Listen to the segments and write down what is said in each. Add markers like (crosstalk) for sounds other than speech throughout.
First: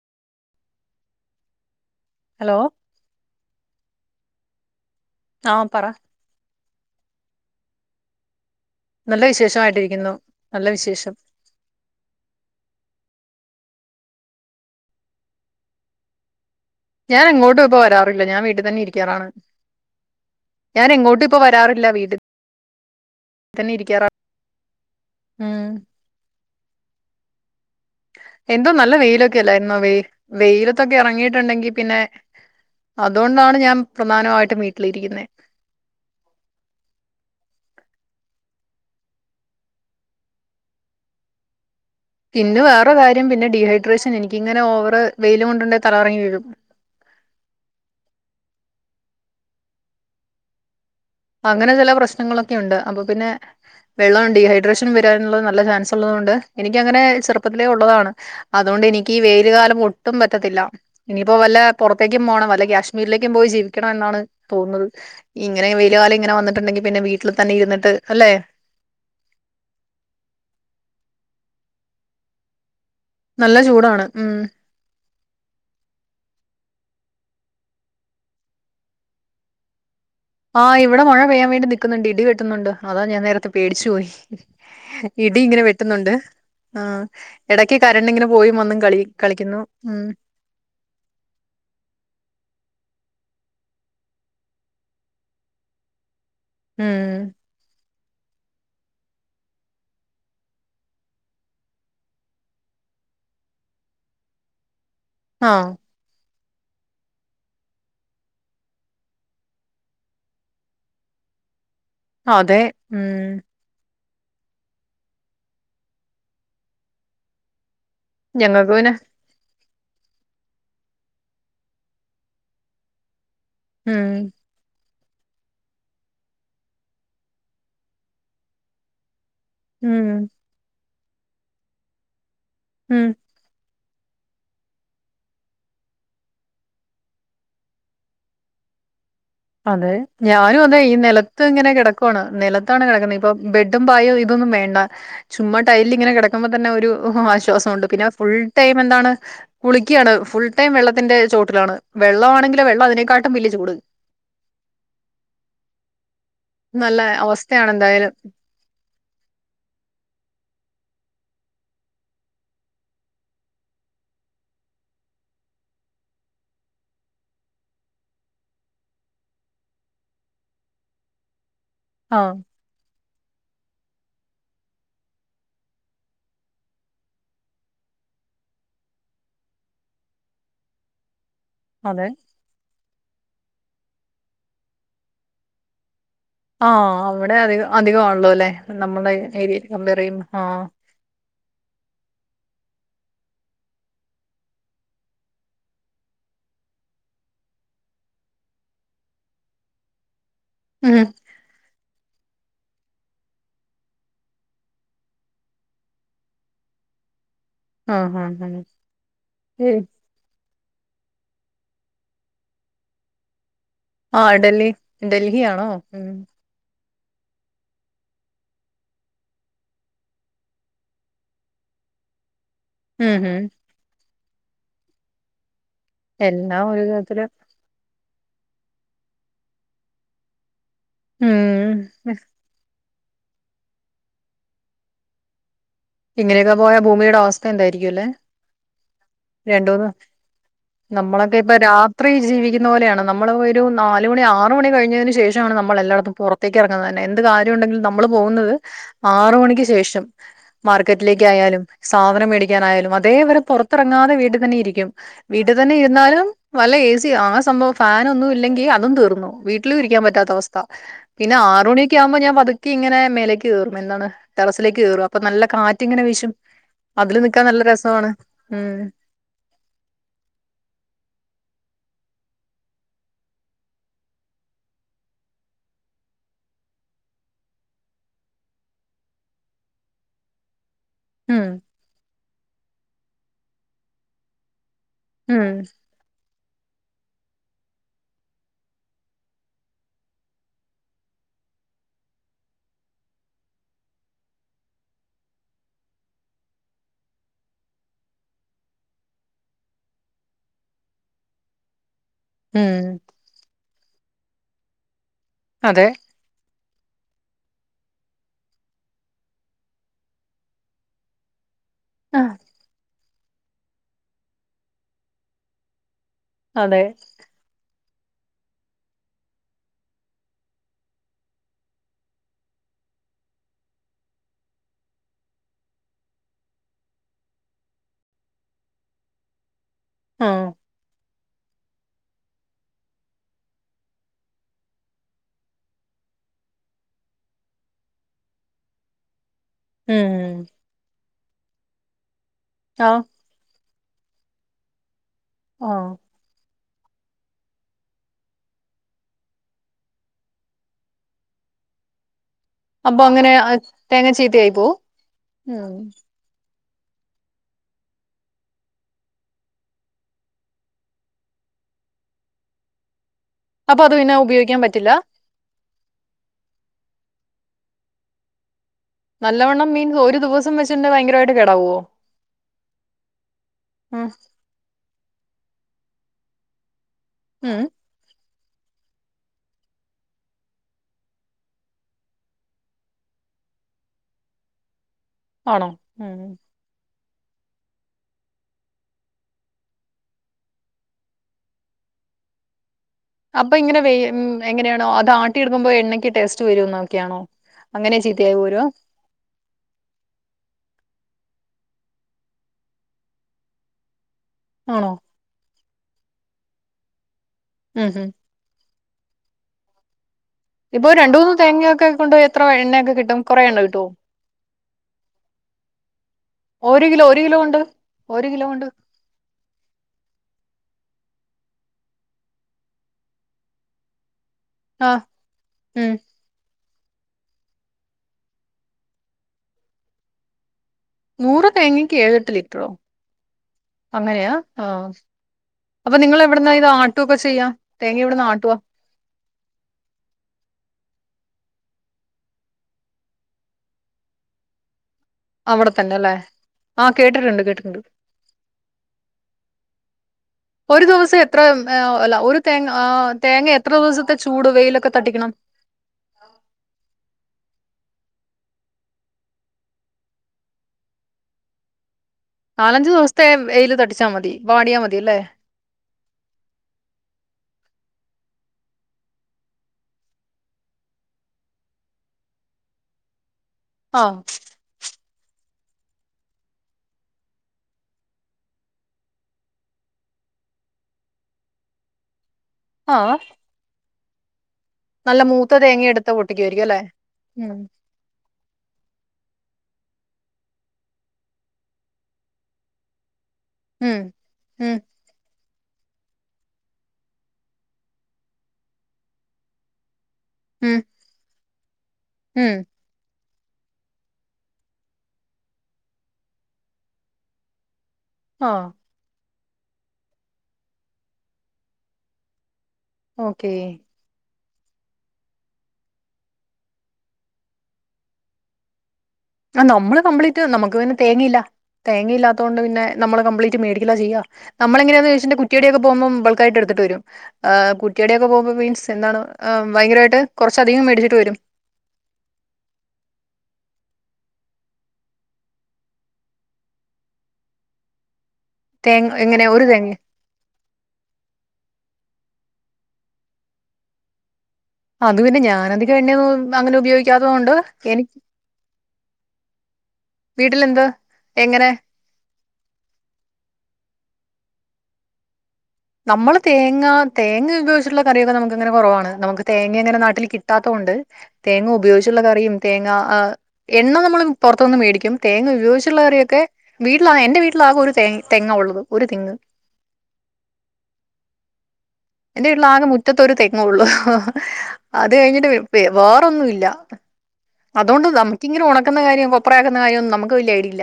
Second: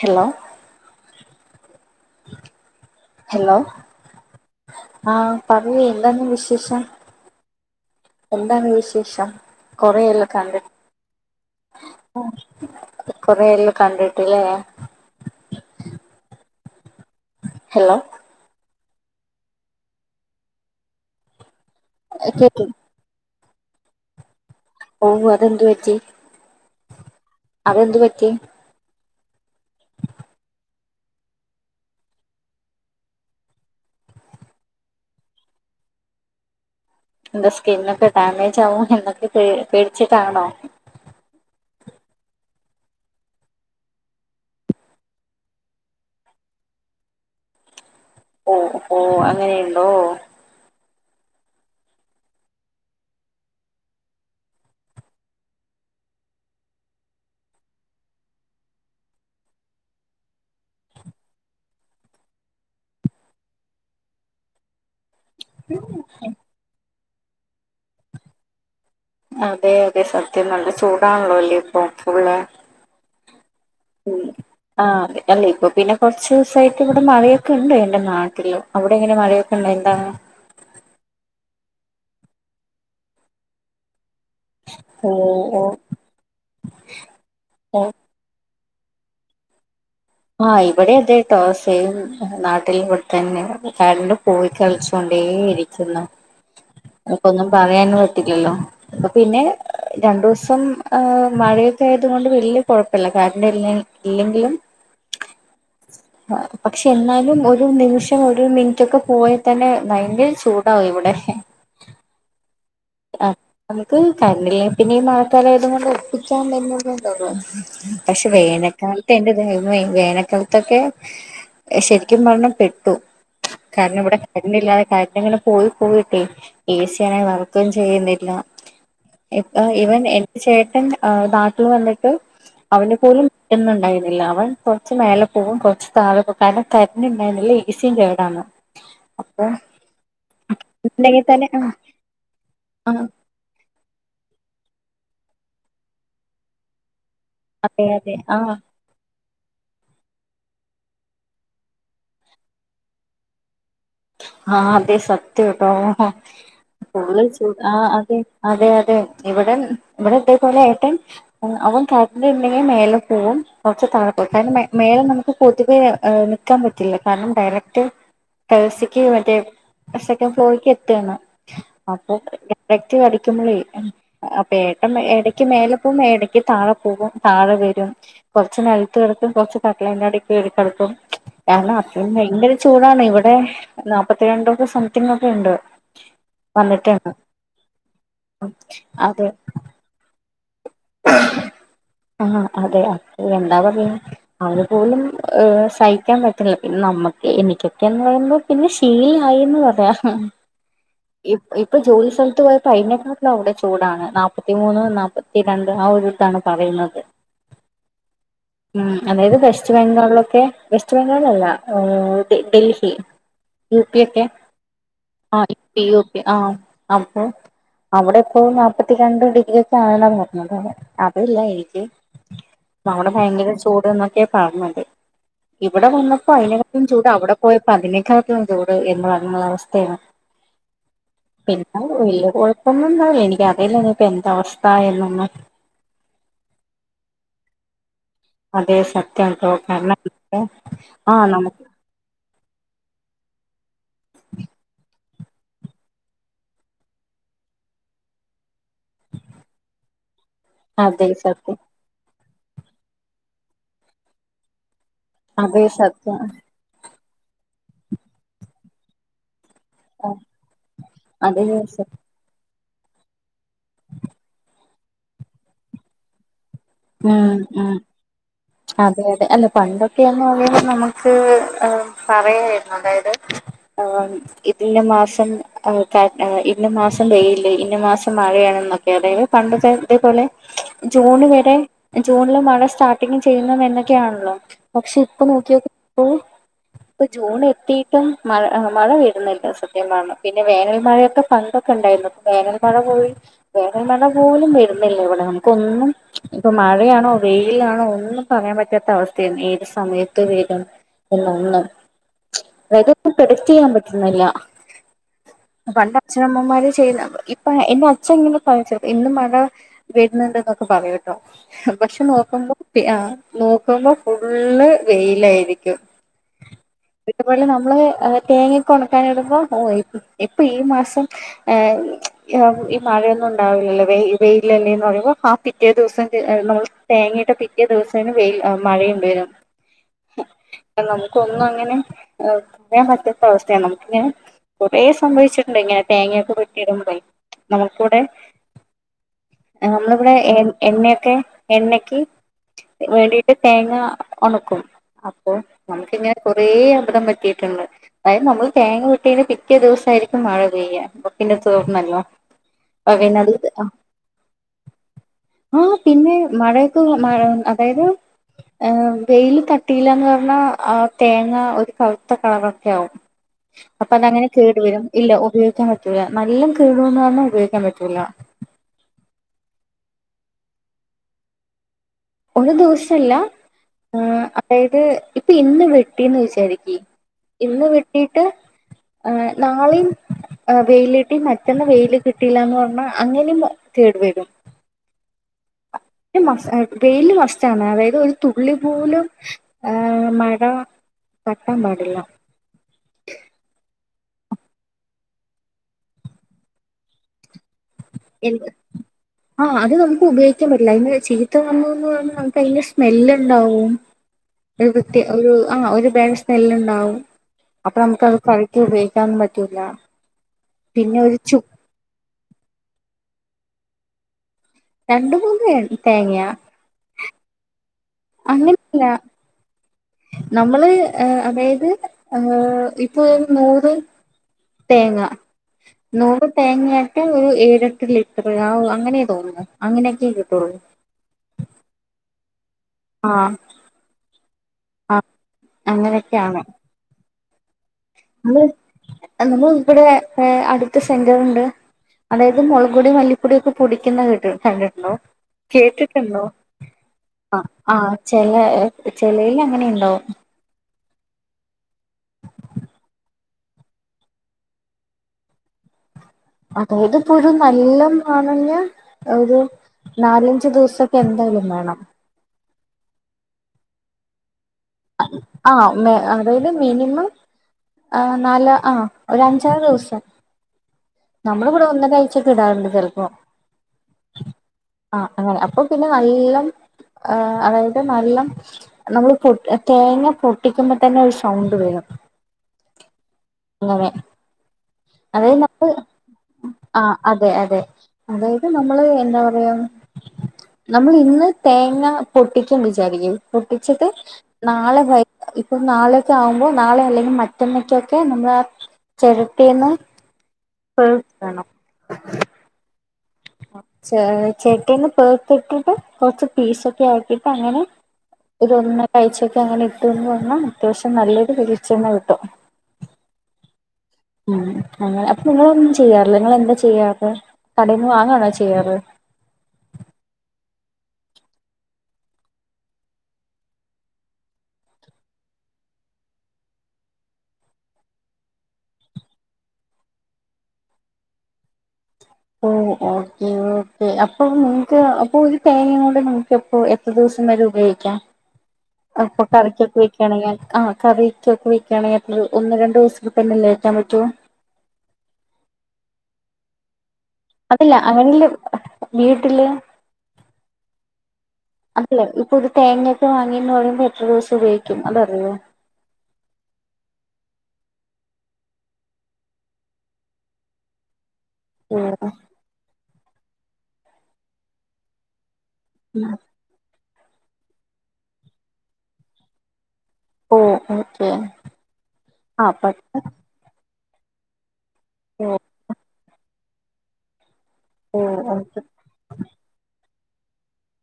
Hello- hello hello ആഹ ആഹ് പറയൂ പറ എന്താണ് വിശേഷം എ നല്ല വിശേഷം വിശേഷമായിട്ടിരിക്കുന്നു കൊറെല്ലാം കണ്ടിട്ട് നല്ല വിശേഷം കുറെയല്ലാം കണ്ടിട്ടില്ലേ ഞാൻ എങ്ങോട്ടും ഇപ്പ ഹലോ വരാറില്ല ഞാൻ വീട്ടിൽ തന്നെ ഇരിക്കാറാണ് ഞാൻ എങ്ങോട്ടും ഇപ്പ വ- വാറില്ല വീട് കേക്ക് തന്നെ ഇരിക്കാറാ- ഓ അതെന്ത് പറ്റി അതെന്ത് പറ്റി എന്തോ നല്ല വെയിലൊക്കെ ല്ലായിരുന്നോ വെ വെയിലത്തൊക്കെ ഇറങ്ങിയിട്ടുണ്ടെങ്കി പിന്നെ അതുകൊണ്ടാണ് ഞാൻ പ്രധാനമായിട്ടും വീട്ടിലിരിക്കുന്നത് (inaudible) ന്റെ സ്കിന്നൊക്കെ ഡാമേജാകും എന്നൊക്കെ പേടിച്ചിട്ടാണോ പിന്നെ വേറെ കാര്യം പിന്നെ ഡിഹൈഡ്രേഷൻ എനിക്കിങ്ങനെ ഓവറ് വെയില കൊണ്ടുണ്ട തലറങ്ങി വരും ഓ ഓ അങ്ങനെയുണ്ടോ അങ്ങന ചില പ്രശ്നങ്ങളൊക്കെ ഇണ്ട് അപ്പൊ പിന്നെ വെള്ളം ഡീഹൈഡ്രേഷൻ വരാനുള്ള നല്ല ചാൻസ് ഉള്ളതുകൊണ്ട് എനക്ക്ങ്ങനെ ചെറുപ്പത്തിലേ ഉള്ളതാണ് അതുകൊണ്ട് എനി വെയിലു കാരണം ഒട്ടും പറ്റത്തില്ല ഇനിയിപ്പോ വല്ല പുറത്തേക്കും പോകണം വല്ല കാശ്മീരിലേക്കും പോയി ജീവിക്കണം എന്നാണ് തോന്നുന്നത് ഇങ്ങനെ വെലിയ കാലം ഇങ്ങനെ വന്നിട്ടുണ്ടെങ്കി പിന്നെ വീട്ടിൽ തന്നെ ഇരിട്ട് അല്ലെ അതെ അതെ സത്യം നല്ല ചൂടാണല്ലോല്ലേ ഇപ്പൊ ഫുള്ള നല്ല ചൂടാണ് ഉ ഉം ആ അത അല്ലേ ഇപ്പൊ പിന്നെ കൊറച്ച് ദിവസ ഇവിടെ മഴയൊക്കെ ഉണ്ട് എൻന്റെ നാട്ടില് അവിടെ എങ്ങനെ മഴയൊക്കെണ്ടണ്ട് എന്താാണ് ആഹ് ഇവിടെ മഴ പെയ്യാൻ വേണ്ടി നിിക്കുന്നുണ്ട് ഇടി കെട്ടുന്നുണ്ട് അതാ ഞാൻ നേരത്തെ പേടിച്ചു പോോയി ഓ ഇടി ഓ ഇങ്ങനെ വെട്ടുന്നുണ്ട് ആ് ഇടക്ക് ഓ കരണ്ട് ഇങ്ങനെ പോയി വന്ന് കളി കളിക്കുന്നു ഉം ആഹ് ഇവിടെ അതെട്ടോ സെയിം നാട് വട്ടിൽ ഇവിടെത്തന്നെ കാടിന്റെ പോയി കളിച്ച കൊണ്ടേേ ഇരിക്കുന്നു ഉം അനക്കൊന്നും പറയാൻ ോ അ പിന്നെ രണ്ടു ദിവസം് മഴയൊക്കെ ആയത കൊൊണ്ട് വലിയ കുഴപ്പില്ല കാരണ്ട് ഇല്ല ഇല്ലെങ്കിലും ആങ്‌ ആ പക്ഷെ എന്നാലും ഒരു നിമിഷം ഒരു മിനിറ്റ് ഒക്കെ പോയിൽ തന്നെ എങ്കിൽ ചൂടാവും ഇവിടെ ഏഹ് അതെ ഉം കണിൽ പിന്നെ ഈ മാത്താലായത കൊണ്ട് ഒപ്പിക്കാ വുന്നണ്ടള്ള പക്ഷെ ഞങ്ങൾക്ക് പിന്നെ വേനൽക്കാലത്ത് എന്റെത വേനക്കാൽത്തൊക്കെ ശരിക്കും പറഞ്ഞാൽ പെട്ടു- കാരണം ഉം ഇവിടെ കരണ്ട് ഇല്ലാതെ കരണ്ട് ഇങ്ങനെ പോയി പോയിട്ടെ എഏ സിയ ആണ ും ചെയ്യുന്നില്ല ഇവൻ ഉം എന്റെ ചേട്ടൻ നാട്ടിൽ വന്നിട്ട് അവനെ ഉം പോലുംണ്ടായിരുന്നു അവൻ കൊറച്ച് മേെ പോകും കുറച്ച് താഴെ പോും കാരണം തരുണ്ടായിുന്നില്ല ഈസിയും ചേടാണ് അ അതെ ഞാനും അതെ ഈ നിലത്ത് തന്നെ ഇങ്ങനെ ആഹ് കിടക്കുവാണ് നിലത്താണ് ആഹ് കിടക്കുന്നത് ഇപ്പൊ ബെഡും പായും ഇതൊന്നും വേണ്ട ചുമ്ട്ട ൈൽ ഇങ്ങനെ കിടക്കുമ്പോ തന്നെ ഒരു ഓഹ ആശ്വാസംുണ്ട് അതെ പിന്നെ അതെ ഫുൾ ആഹ് ടൈം എന്താണ് കുളിക്കുകയാണ് ഫുൾ ടൈം വെള്ളത്തി ത്തിന്റെ ചോട്ടിലാണ് വെള്ളമാണെങ്കിൽ വെള്ളം അതിനെക്കാട്ടും വെല്ല്യ ചൂട്- ആഹ അതെ സത്യം ട്ടോഓ നല്ല അവസ്ഥയാണ് ആ എന്തായാലും അതെ അതെ അതെ ഇവിട ഇവിടെ അലൊയിട്ട കയട്ടുണ്ടെങ്കിൽ മേലെ പോവുംും കുറച്ച് തഴും കാരണം മേലെ നമുക്ക് പൊതുവെ് നൽിക്കാൻ പറ്റില്ല കാരണം ഡയറക്റ്റ് കേഴസിക്ക് മറ്റേ സെക്കൻ് ഫ്ലോറിക്ക് എത്താണ് അപ്പൊ ആഹ് ഡ കരിക്കുമ്പോളേ അപ്പ ഏട്ട ഇടയ്ക്ക് മേലെ പോകുമ്പോ ഇടയ്ക്ക് താഴെ പോകും താഴെ വരും കൊറച്ച് നിലത്ത് കിടക്കും കൊറച്ച് കട്ടലനടൊക്കെ കിടക്കും കാരണം അതെ അത്രയും ഭയങ്കര ചൂടാണ് ഇവിടെ നാല്പ്പത്തിരണ്ടൊക്കെ സംതിങ് ഒക്കെ ഉണ്ട് ആഹ വന്നിട്ടുണ്ട് അവിടെ അികം അധികമാണല്ലോ അല്ലെ നമ്മുടെ അതെ ഏരിയൽ കമ്പയർ ചെയ്യും ആ (unintelligible) ആഹ് അതെ അത് എണ്ടാ അവര് പോലും ഏ സഹിക്കാൻ പറ്റില്ല പിന്നെ നമ്മക്ക് എനിക്കൊക്കെന്ന് പറയുമ്പോ പിന്നെ ശീലായിന്ന് പറയാം ഉം ഇപ്പൊ ജോലി സ്ഥലത്ത് പോയപ്പോ പതിനഞ്ഞെട്ടാട്ടില അവിടെ ചൂടാണ് നാപ്പത്തി മൂന്ന് നാപ്പത്തി ത്തി രണ്ട് ആ ഒരുട്ടാണ് പറയുന്നത് ആഹ് ആഹ് ഉ അതായത് വെസ്റ്റ് ആഹ് ബംഗാളിലൊക്കെ വെസ്റ്റ് ബംഗാൾ അല്ല ഡൽഹി യു പി ഒക്കെ ആഹ് ഡൽഹി ആ യ ഡൽഹിയാണോ യ ഉം പി ആ അപ്പൊ അവിടെപ്പോ നാല്പ്പത്തിരണ്ടും ഡിഗ്രിയ ഒക്കെ ആണണം അത അതല്ല എനിക്ക് അവിടെ ഉം ഉം ഭയങ്കര ചൂട്ന്നൊക്കെ പറഞ്ഞത് ഇവിടെ വന്നപ്പോ എല്ലാം അതിനകത്തും ഒരു ചൂട് വിധത്തില് അവിടെ പോയപ്പോ അതിനേക്കാൾ - ചൂട് എന്ന് പറഞ്ഞ അവസ്ഥയാണ് ഉം പിന്നെ വ കുഴപ്പ ും എനിക്ക് അതൽന്ന ഇപ്പ എന്ത അവസ്ഥ എന്നന്ന് ഇങ്ങനെയൊക്കെ പോയ ഭൂമിയുടെ അവസ്ഥ എന്തായിരിക്കും അല്ലേ അതെ സത്യം ട്ടോ രണ്ടൂന്ന് കാരണം ആ നമ്മളൊക്കെ ഇപ്പൊ നമുക്ക് രാത്രി ജീവിക്ക ഇന്ന പോലെയാണ് നമ്മൾ ഒരു നാലല് മണി ആറ് മണി കഴിഞ്ഞതിനന് ശേഷം നമ്മൾ എല്ലായിടത്തും പുറത്തേക്ക് ഇറങ്ങുന്നത് തന്നെ എന്ത് കാര്യം ഉണ്ടെങ്കിലും നമ്മൾ പോകുന്നത് ആറ മണിക്ക് ശേഷം അതെ മാർക്കറ്റിലേക്ക സത്യം ആയാലും സാധനം മേടിക്കാനായാലും അതേവരെ പുറത്തിറങ്ങാതെ വീട്ടിൽ തന്നെ ഇരിക്കും വീട്ടിൽ അതെ തന്നെ സത്യം ഇരുന്നാലും വല്ല ഏ സി ആ സംഭവം ഫാനൊന്നും ഇല്ലെങ്കി അതും തീർന്നു വീ- ും ഇരിക്കാൻ പറ്റാത്ത അവസ്ഥ പിന്നെ അതെ ആറ മണിയൊക്കെ സത്യം ആകുമ്പോ ഞ പ ഇങ്ങനെ മേലേക്ക് കേറും എന്താണ് ടെറിലേക്ക് കയറും അപ്പൊ നല്ല കാറ്റിങ്ങനെ വീശും അതില് ഉം നിക്കാൻ നല്ല ഉം രസമാണ് ഉം അതെ അതെ അ പണ്ടൊക്കെയാന്ന് പറ നമുക്ക് പറയായിരുന്നു അതായത് ആ ഇതിന്റെ മാസം ഇന്ന മാസം വെയല് ഇന്ന മാസം മഴയാണ് ക്കെ അത പണ്ടത്തെ ഇതേപോലെ ജൂണ് ഉം വരെ ജൂണില് മഴ സ്റ്റാർട്ടിങ്് ചെയ്യുന്ന എന്നൊക്കെയാണല്ലോ പക്ഷെ ഇപ്പ ഉം നോക്കിയോക്ക ഇപ്പൊ ജൂൺ എത്തിട്ടും മഴ മഴ വെരുന്നില്ല സത്യമാണ് പിന്നെ വേനൽ മഴയൊക്കെ പണ്ട് ഇണ്ടായിരുന്നു ഇപ്പ വേനൽമഴ പോല വേനൽമഴ പോലും വെരുന്നില്ല ഇവിടെ നമുക്കൊന്നും ഇപ്പൊ മഴയാണോ വെയിലാണോ ഒന്നും പറയാൻ പറ്റാത്ത അവസ്ഥയാണ് ഏത് സമയത്ത് വെയിലും പി ഒന്നും ഉം അതായത് പ്രഡക്ട് ചെയ്യാൻ പറ്റുന്നില്ല അതെ പണ്ട് അച്ഛനമ്മമാര് ചെയ് ഇപ്പൊ എന്റെ അച്ഛ ഇങ്ങനെ പിച്ചത് ഇന്ന് മഴ വരുന്നുണ്ടെന്നെക്കെ പറയോട്ടോ പക്ഷെ ആഹ് നോക്കുമ്പോ ആ നോക്കുമ്പോ ഫുള്ള് വെയിലായിരിക്കും അതെ ഇപ്പ നമ്മള് തേങ്ങക്കെ ഒണക്കാനിടുമ്പോ ഓ ഇപ്പൊ ഈ മാസം ഈ മഴന്നും ഒണ്ടാവില്ലല്ലൊ വെ വെയില (unintelligible) പിറ്റേ ദിവസം നമ്മൾ തേങ്ങിട്ട പിറ്റേ ദിവസത്തിന് വെ മഴയും വരും ആഹ് നമുക്ക്ന്നും അങ്ങനെ പറയാൻ പറ്റാത്ത അവസ്ഥയാണ് നമുക്ക്ങ്ങെ കുറേ സംഭവിച്ചിട്ടുണ്ട് ഇങ്ങനെ തേങ്ങയൊക്കെ കെട്ടിടുമ്പോയി നമുക്കിവിടെ നമ്മളിവിടെ എ ഉം എണ്ണയൊക്കെ എണ്ണക്ക് ആഹ് വേണ്ടിട്ട് തേങ്ങ ഒണക്കും അപ്പോ ആഹ് നമുക്കിങ്ങനെ കൊറേ അബദ്ധം പറ്റിയിട്ടുണ്ട് അതത് നമ്മള് തേങ്ങ വെട്ടീന്ന് പിറ്റെ ദെവസമായിരിക്കും മഴ പെയ്യുക ബക്കിന്റെ തോർന്നല്ലോ അപ്പൊ അങ്ങനെ തേങ്ങ ചീത്തയയി പോ ആഹ പിന്നെ മഴക്ക് മ അതായത് ഏ വെയില് തട്ടിയില്ലന്ന് പറഞ്ഞാ ആ തേങ്ങ ഒരു പവുത്ത കളറൊക്കെ ആവും അപ്പൊ അത് പിന്നെ അതങ്ങനെ കേടു ഉപയോഗിക്കാൻ വരും പറ്റില്ല ഇല്ല ഉപയോഗിക്കാൻ പറ്റു റ്റൂല. നല്ല കേടന്ന് പറഞ്ഞാൽ ഉപയോഗിക്കാൻ പറ്റൂല നല്ലവണ്ണം മീൻസ് ഒരു ദിവസം വെച്ചിണ്ടെ ഭയങ്കരമായിട്ട് കേടാവുവോ ഒന്നും ദിവസല്ല ഉം അതായത് ഇപ്പൊ ഇന്ന് വെട്ടിന്ന് വിചാരിക്ക് ഉം ഇന്ന് വെട്ടിട്ട് ആഹ നാളെയിം ആ വെയിലിട്ടി മറ്റന്ന് വെയില് കിട്ടില്ലന്ന് പറഞ്ഞാ അങ്ങനെയും ത കേടുവരും ആണോ ഉം വെയില് വസ്റ്റാണ് അതായത് ഒരു തുള്ളി പോലും ആ മഴ പട്ട പാടില്ല ഉം എങ്ങനെയണോ അത് ആട്ടിയെടുക്കുമ്പോ എണ്ണയ്ക്ക് ടേസ്റ്റ് വരും നോക്കെയാണോ എ ആഹ അത് നമുക്ക് ഉപയോഗിക്കാൻ പറ്റില്ല അ (unintelligible) ഇത്ത് വന്നൂന്ന് പറഞ്ഞൽ നമുക്ക്തിന്റെ സ്മെല് ഉണ്ടാവും ഒരു ആണോ വത്യ (unintelligible) ആഹ ഒരുപേഗ സ്നെല്ല ഉണ്ടാവും അപ്പൊ ഉം നമുക്ക് ഉം അത് കഴക്കി ഉപയോഗിക്കാനന്നും പറ്റൂല ഇപ്പൊ പിന്നെ ഒരു രണ്ടൂന്ന് ചു തേങ്ങയൊക്കെ കൊണ്ടോയി എത്ര എണ്ണയൊക്കെ കിട്ടും കുറെേ എണ്ണ കിട്ടുവോ രണ്ട് മൂന്ന് തേങ്ങയാ കിലോണ്ട് അങ്ങനല്ല നമ്മള് അതായത് ഏ ഇപ്പൊ നൂറ് ആഹ് തേങ്ങ ഉം നൂറ് തേങ്ങ റ്റ ഒരു ഏഴെട്ട് ലിറ്റർ ആ അങ്ങനെ തോന്നുന്നു അങ്ങനെയൊക്കെ കിട്ടുള്ളൂ നൂറ് തേങ്ങക്ക് ഏഴെട്ട് (unintelligible) റ്റ്റൊ ആഹ് അങ്ങനെയ ആ ആഹ് അപ്പൊ നിങ്ങളെവിടുന്ന ഇത് ആട്ട ഇപ്പ ചെയ്യാം ന നമ്മൾ ഇവിടെ അടുത്ത സെ ഇണ്ട് അതായത് മുളക് പൊടി മല്ലിപ്പൊടിയ ഒക്കെ പൊടിക്കുന്ന കേട്ടീ കണ്ടിട്ടുണ്ടോ അവിടെ തന്നെ അല്ലേ കേട്ടിട്ടന്നോ ആഹ് ആ കേട്ടിട്ടുണ്ട് ആ കേട്ടിട്ടുണ്ട് ചെല ചിലൽ അങ്ങനെണ്ടാവും ഒരു ദിവസം എത്ര അല്ല ഒരു തേ ആ തേങ്ങ എത്ര ദിവസത്തെ ചൂട് വെയിലൊക്കെ തട്ടിക്കണം അതായത് ഇപ്പോ ഒരു നല്ല ആണഞ്ഞ ഒരു നാലഞ്ചു ദിവസൊക്കെ എന്തായാലും വേണം നാലഞ്ചു ദിവസത്തെ എ വെയില് തടിച്ചാൽ മതി വാടിയാ മതി അല്ലേ ആ അതായത് മിനിമം ആ നാല ആഹ ഒ അഞ്ചാറ് ദിവസം നമ്മള ഇവിടെ ഒന്നഴചക്കെ ഇടാറുണ്ട് ചെിലപ്പോ ആഹ് ആ അങ്ങനെ അപ്പൊ പിന്നെ നല്ലം അതായത് നല്ല നമ്മള് പൊ തേങ്ങ പൊട്ടിക്കുമ്പോൾ തന്നെ ഒരു സൗണ്ട് വേണം ആഹ അത്കഴിഞ്ഞിട്ട് തേങ്ങ എടുത്ത് പൊട്ടിക്കുവായിരിക്കും അല്ലേ ആ അതെ ഉം അതെ അതായത് നമ്മള് എന്താ പറയാ നമ്മൾ ഇന്ന് തേങ്ങ പൊട്ടിക്കാൻ വിചാരിക്കിന് പൊട്ടിച്ചത് ഉം ഉം നാളെ വ ഇപ്പ നാളെയൊക്കെ ആവുമ്പോൾ നാളെ അല്ലെങ്കിൽ മറ്റെണക്കൊക്കെ നമ്മൾ ആ ചിരത്തിീന്ന് ഉം ഉം ച ചേട്ടിന്ന് പേർത്തിട്ടിട്ട് കൊറച്ച് പീസൊക്കെ ആക്കിട്ട് അങ്ങനെ ആഹ് ഇതൊന്ന കാഴ്ചൊക്കെ അങ്ങനെ ഇത്തുന്ന് പറഞ്ഞാ അത്യാവശ്യം നല്ലൊരു വെളിച്ചുണ്ണ കിട്ടും. ഓക്കേ ഉ അങ്ങനെ അപ്പൊ നിങ്ങളൊന്നും ചെയ്യാറില്ല നിങ്ങെന്താ ചെയ്യാത് പ വാങ്ങണോ ചെയ്യാറ് ആ നമ്മള് കംപ്ലീറ്റ് നമുക്ക് ഇങ്ങനെ തേങ്ങയില്ല. തേങ്ങയില്ലാത്തുകൊണ്ട്ന്ന നമ്മ കംലീറ്റ് മേടിക്കില്ല ചെയ്യ നമ്മള എങ്ങെയാന്ന് ചെച്ചിട്ട് കുറ്റടൊക്കെ പോുമ്പോൾ ബൾക്കായിട്ട് എടുത്ത് കുട്ടിയടടിൊക്കെ പോകുമ്പ മിൻസ് എന്താണ് ഭയങ്കരമായിട്ട് കുറച്ചധികം മേടിച്ചിട്ട് വരും ഓ ഓക്കെ ഓക്കെ അപ്പൊ നിങ്ങക്ക് അപ്പൊ ഈ തേങ്ങൂടെ നമക്ക്പ്പോ എത്ര ദിവസം. പയോഗ തേങ്ങ എങ്ങനെ ഒരു തേങ്ങ കക്കെണെങ്ക (unintelligible) ആെ ണെങ്ക ഒന്ന് രണ്ടു ദിവസത്തി തന്നെല്ലേക്കാൻ പറ്റുവൊ അത് പിന്നെ ഞാനധികം എണ്ണ അങ്ങനെ ഉപയോഗിക്ക അതല്ല അങ്ങനെല് വീട്ടില് വീട്ടിലെന്ത് എങ്ങനെ അല്ല ഇപ്പൊ ഇ തേങ്ങൊക്കെ വാങ്ങി ന്ന പറയുമ്പോ എത്ര ദിവസം ഉപയോഗിക്കും അതറിയോ? നമ്മള് തേങ്ങ തേങ്ങ ഉപയോഗിച്ചട്ടുള്ള കറിയൊക്കെ നമുക്ക്ങ്ങനെ കുറവാണ് നമുക്ക് തേങ്ങ അങ്ങനെ നാട്ടിൽ കിട്ടാതൊ ണ്ട് തേങ്ങ ഓ ഉപയോഗിച്ചുള്ള കറിയും തേങ്ങ എണ്ണ നമ്മൾ പുറത്തനിന്ന് മേടിക്കും. തേങ്ങ ഉപയോഗിച്ചുള്ള കറിയൊക്കെ വീട്ടിലാ എൻറെ വീട്ടിലാകും ഒരു തെ തെങ്ങ ഉള്ളത് ഒരു തെങ്ങ്. ഓ ഓക്കേ. എന്റെ വീട്ടിൽ ആകെ മുറ്റത്തോരു തെങ്ങള്ളു അത് ഓ കഴിഞ്ഞിട്ട് വേറൊന്നും ഇല്ല ഓ അതുകൊണ്ട് ഓക്കെ നമുക്കിങ്ങനെ ഉണക്കുന്ന കാര്യം കൊപ്പ്ര ആക്കുന്ന കാര്യം നമുക്ക് വല്യായിടില്ല.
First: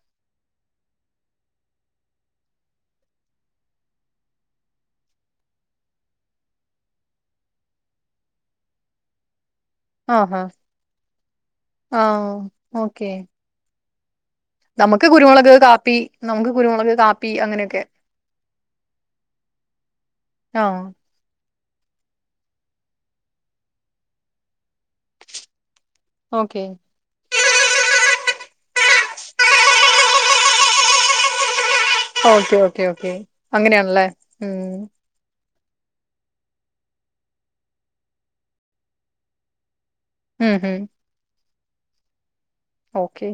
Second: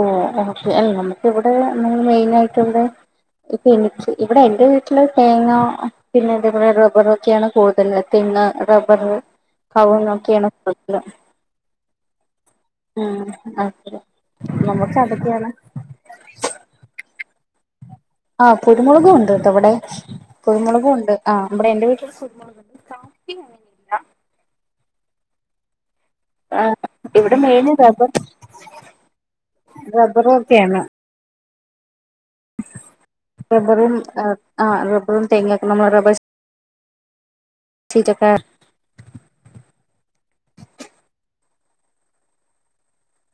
ഓ ഓക്കെ നമുക്ക് ഇവിടെ ന മെയിനാ യിട്ട് ഇവിടെ ഇപ്പ എനിക്ക് ഇവിടെ എന്റെ വീട്ടില് തേങ്ങോ പിന്നെ അതേപൊല റബറോക്കെയാണ് കൂടുതല് തേ പി റബ്ബർ കൗങ്ങ് ആഹാ നോക്കണെട് ആ ഓക്കെ ഉം അയ് ശരി - നമുക്ക് കുരുമുളക്, കാപ്പി, നമുക്ക് കുരുമുളക്, കാപ്പി അങ്ങനെയൊക്കെ. ആഹ് കുരുമുളകും ഉണ്ട്ട്ടൊവിടെ. ആ കുരുമുളകും ഉണ്ട് ആഹ്. നമ്മുടെ എന്റെ വീട്ടിൽ ഫുട്ബോൾണ്ട് കാഫി അങ്ങനെയില്ല. ഓക്കെ ആ എവിടെ മെയിന ഇതപ്പം റബ്ബറ ക്കെയാണ്. ഓക്കെ ഓക്കെ ഓക്കെ റബ്ബറും അങ്ങനെയാണല്ലേ ഉം ആ് റബ്ബറും തേങ്ങ ഒ മ്മള അ ചക്കർ (unintelligible) ഹും ഹും ഓക്കേ.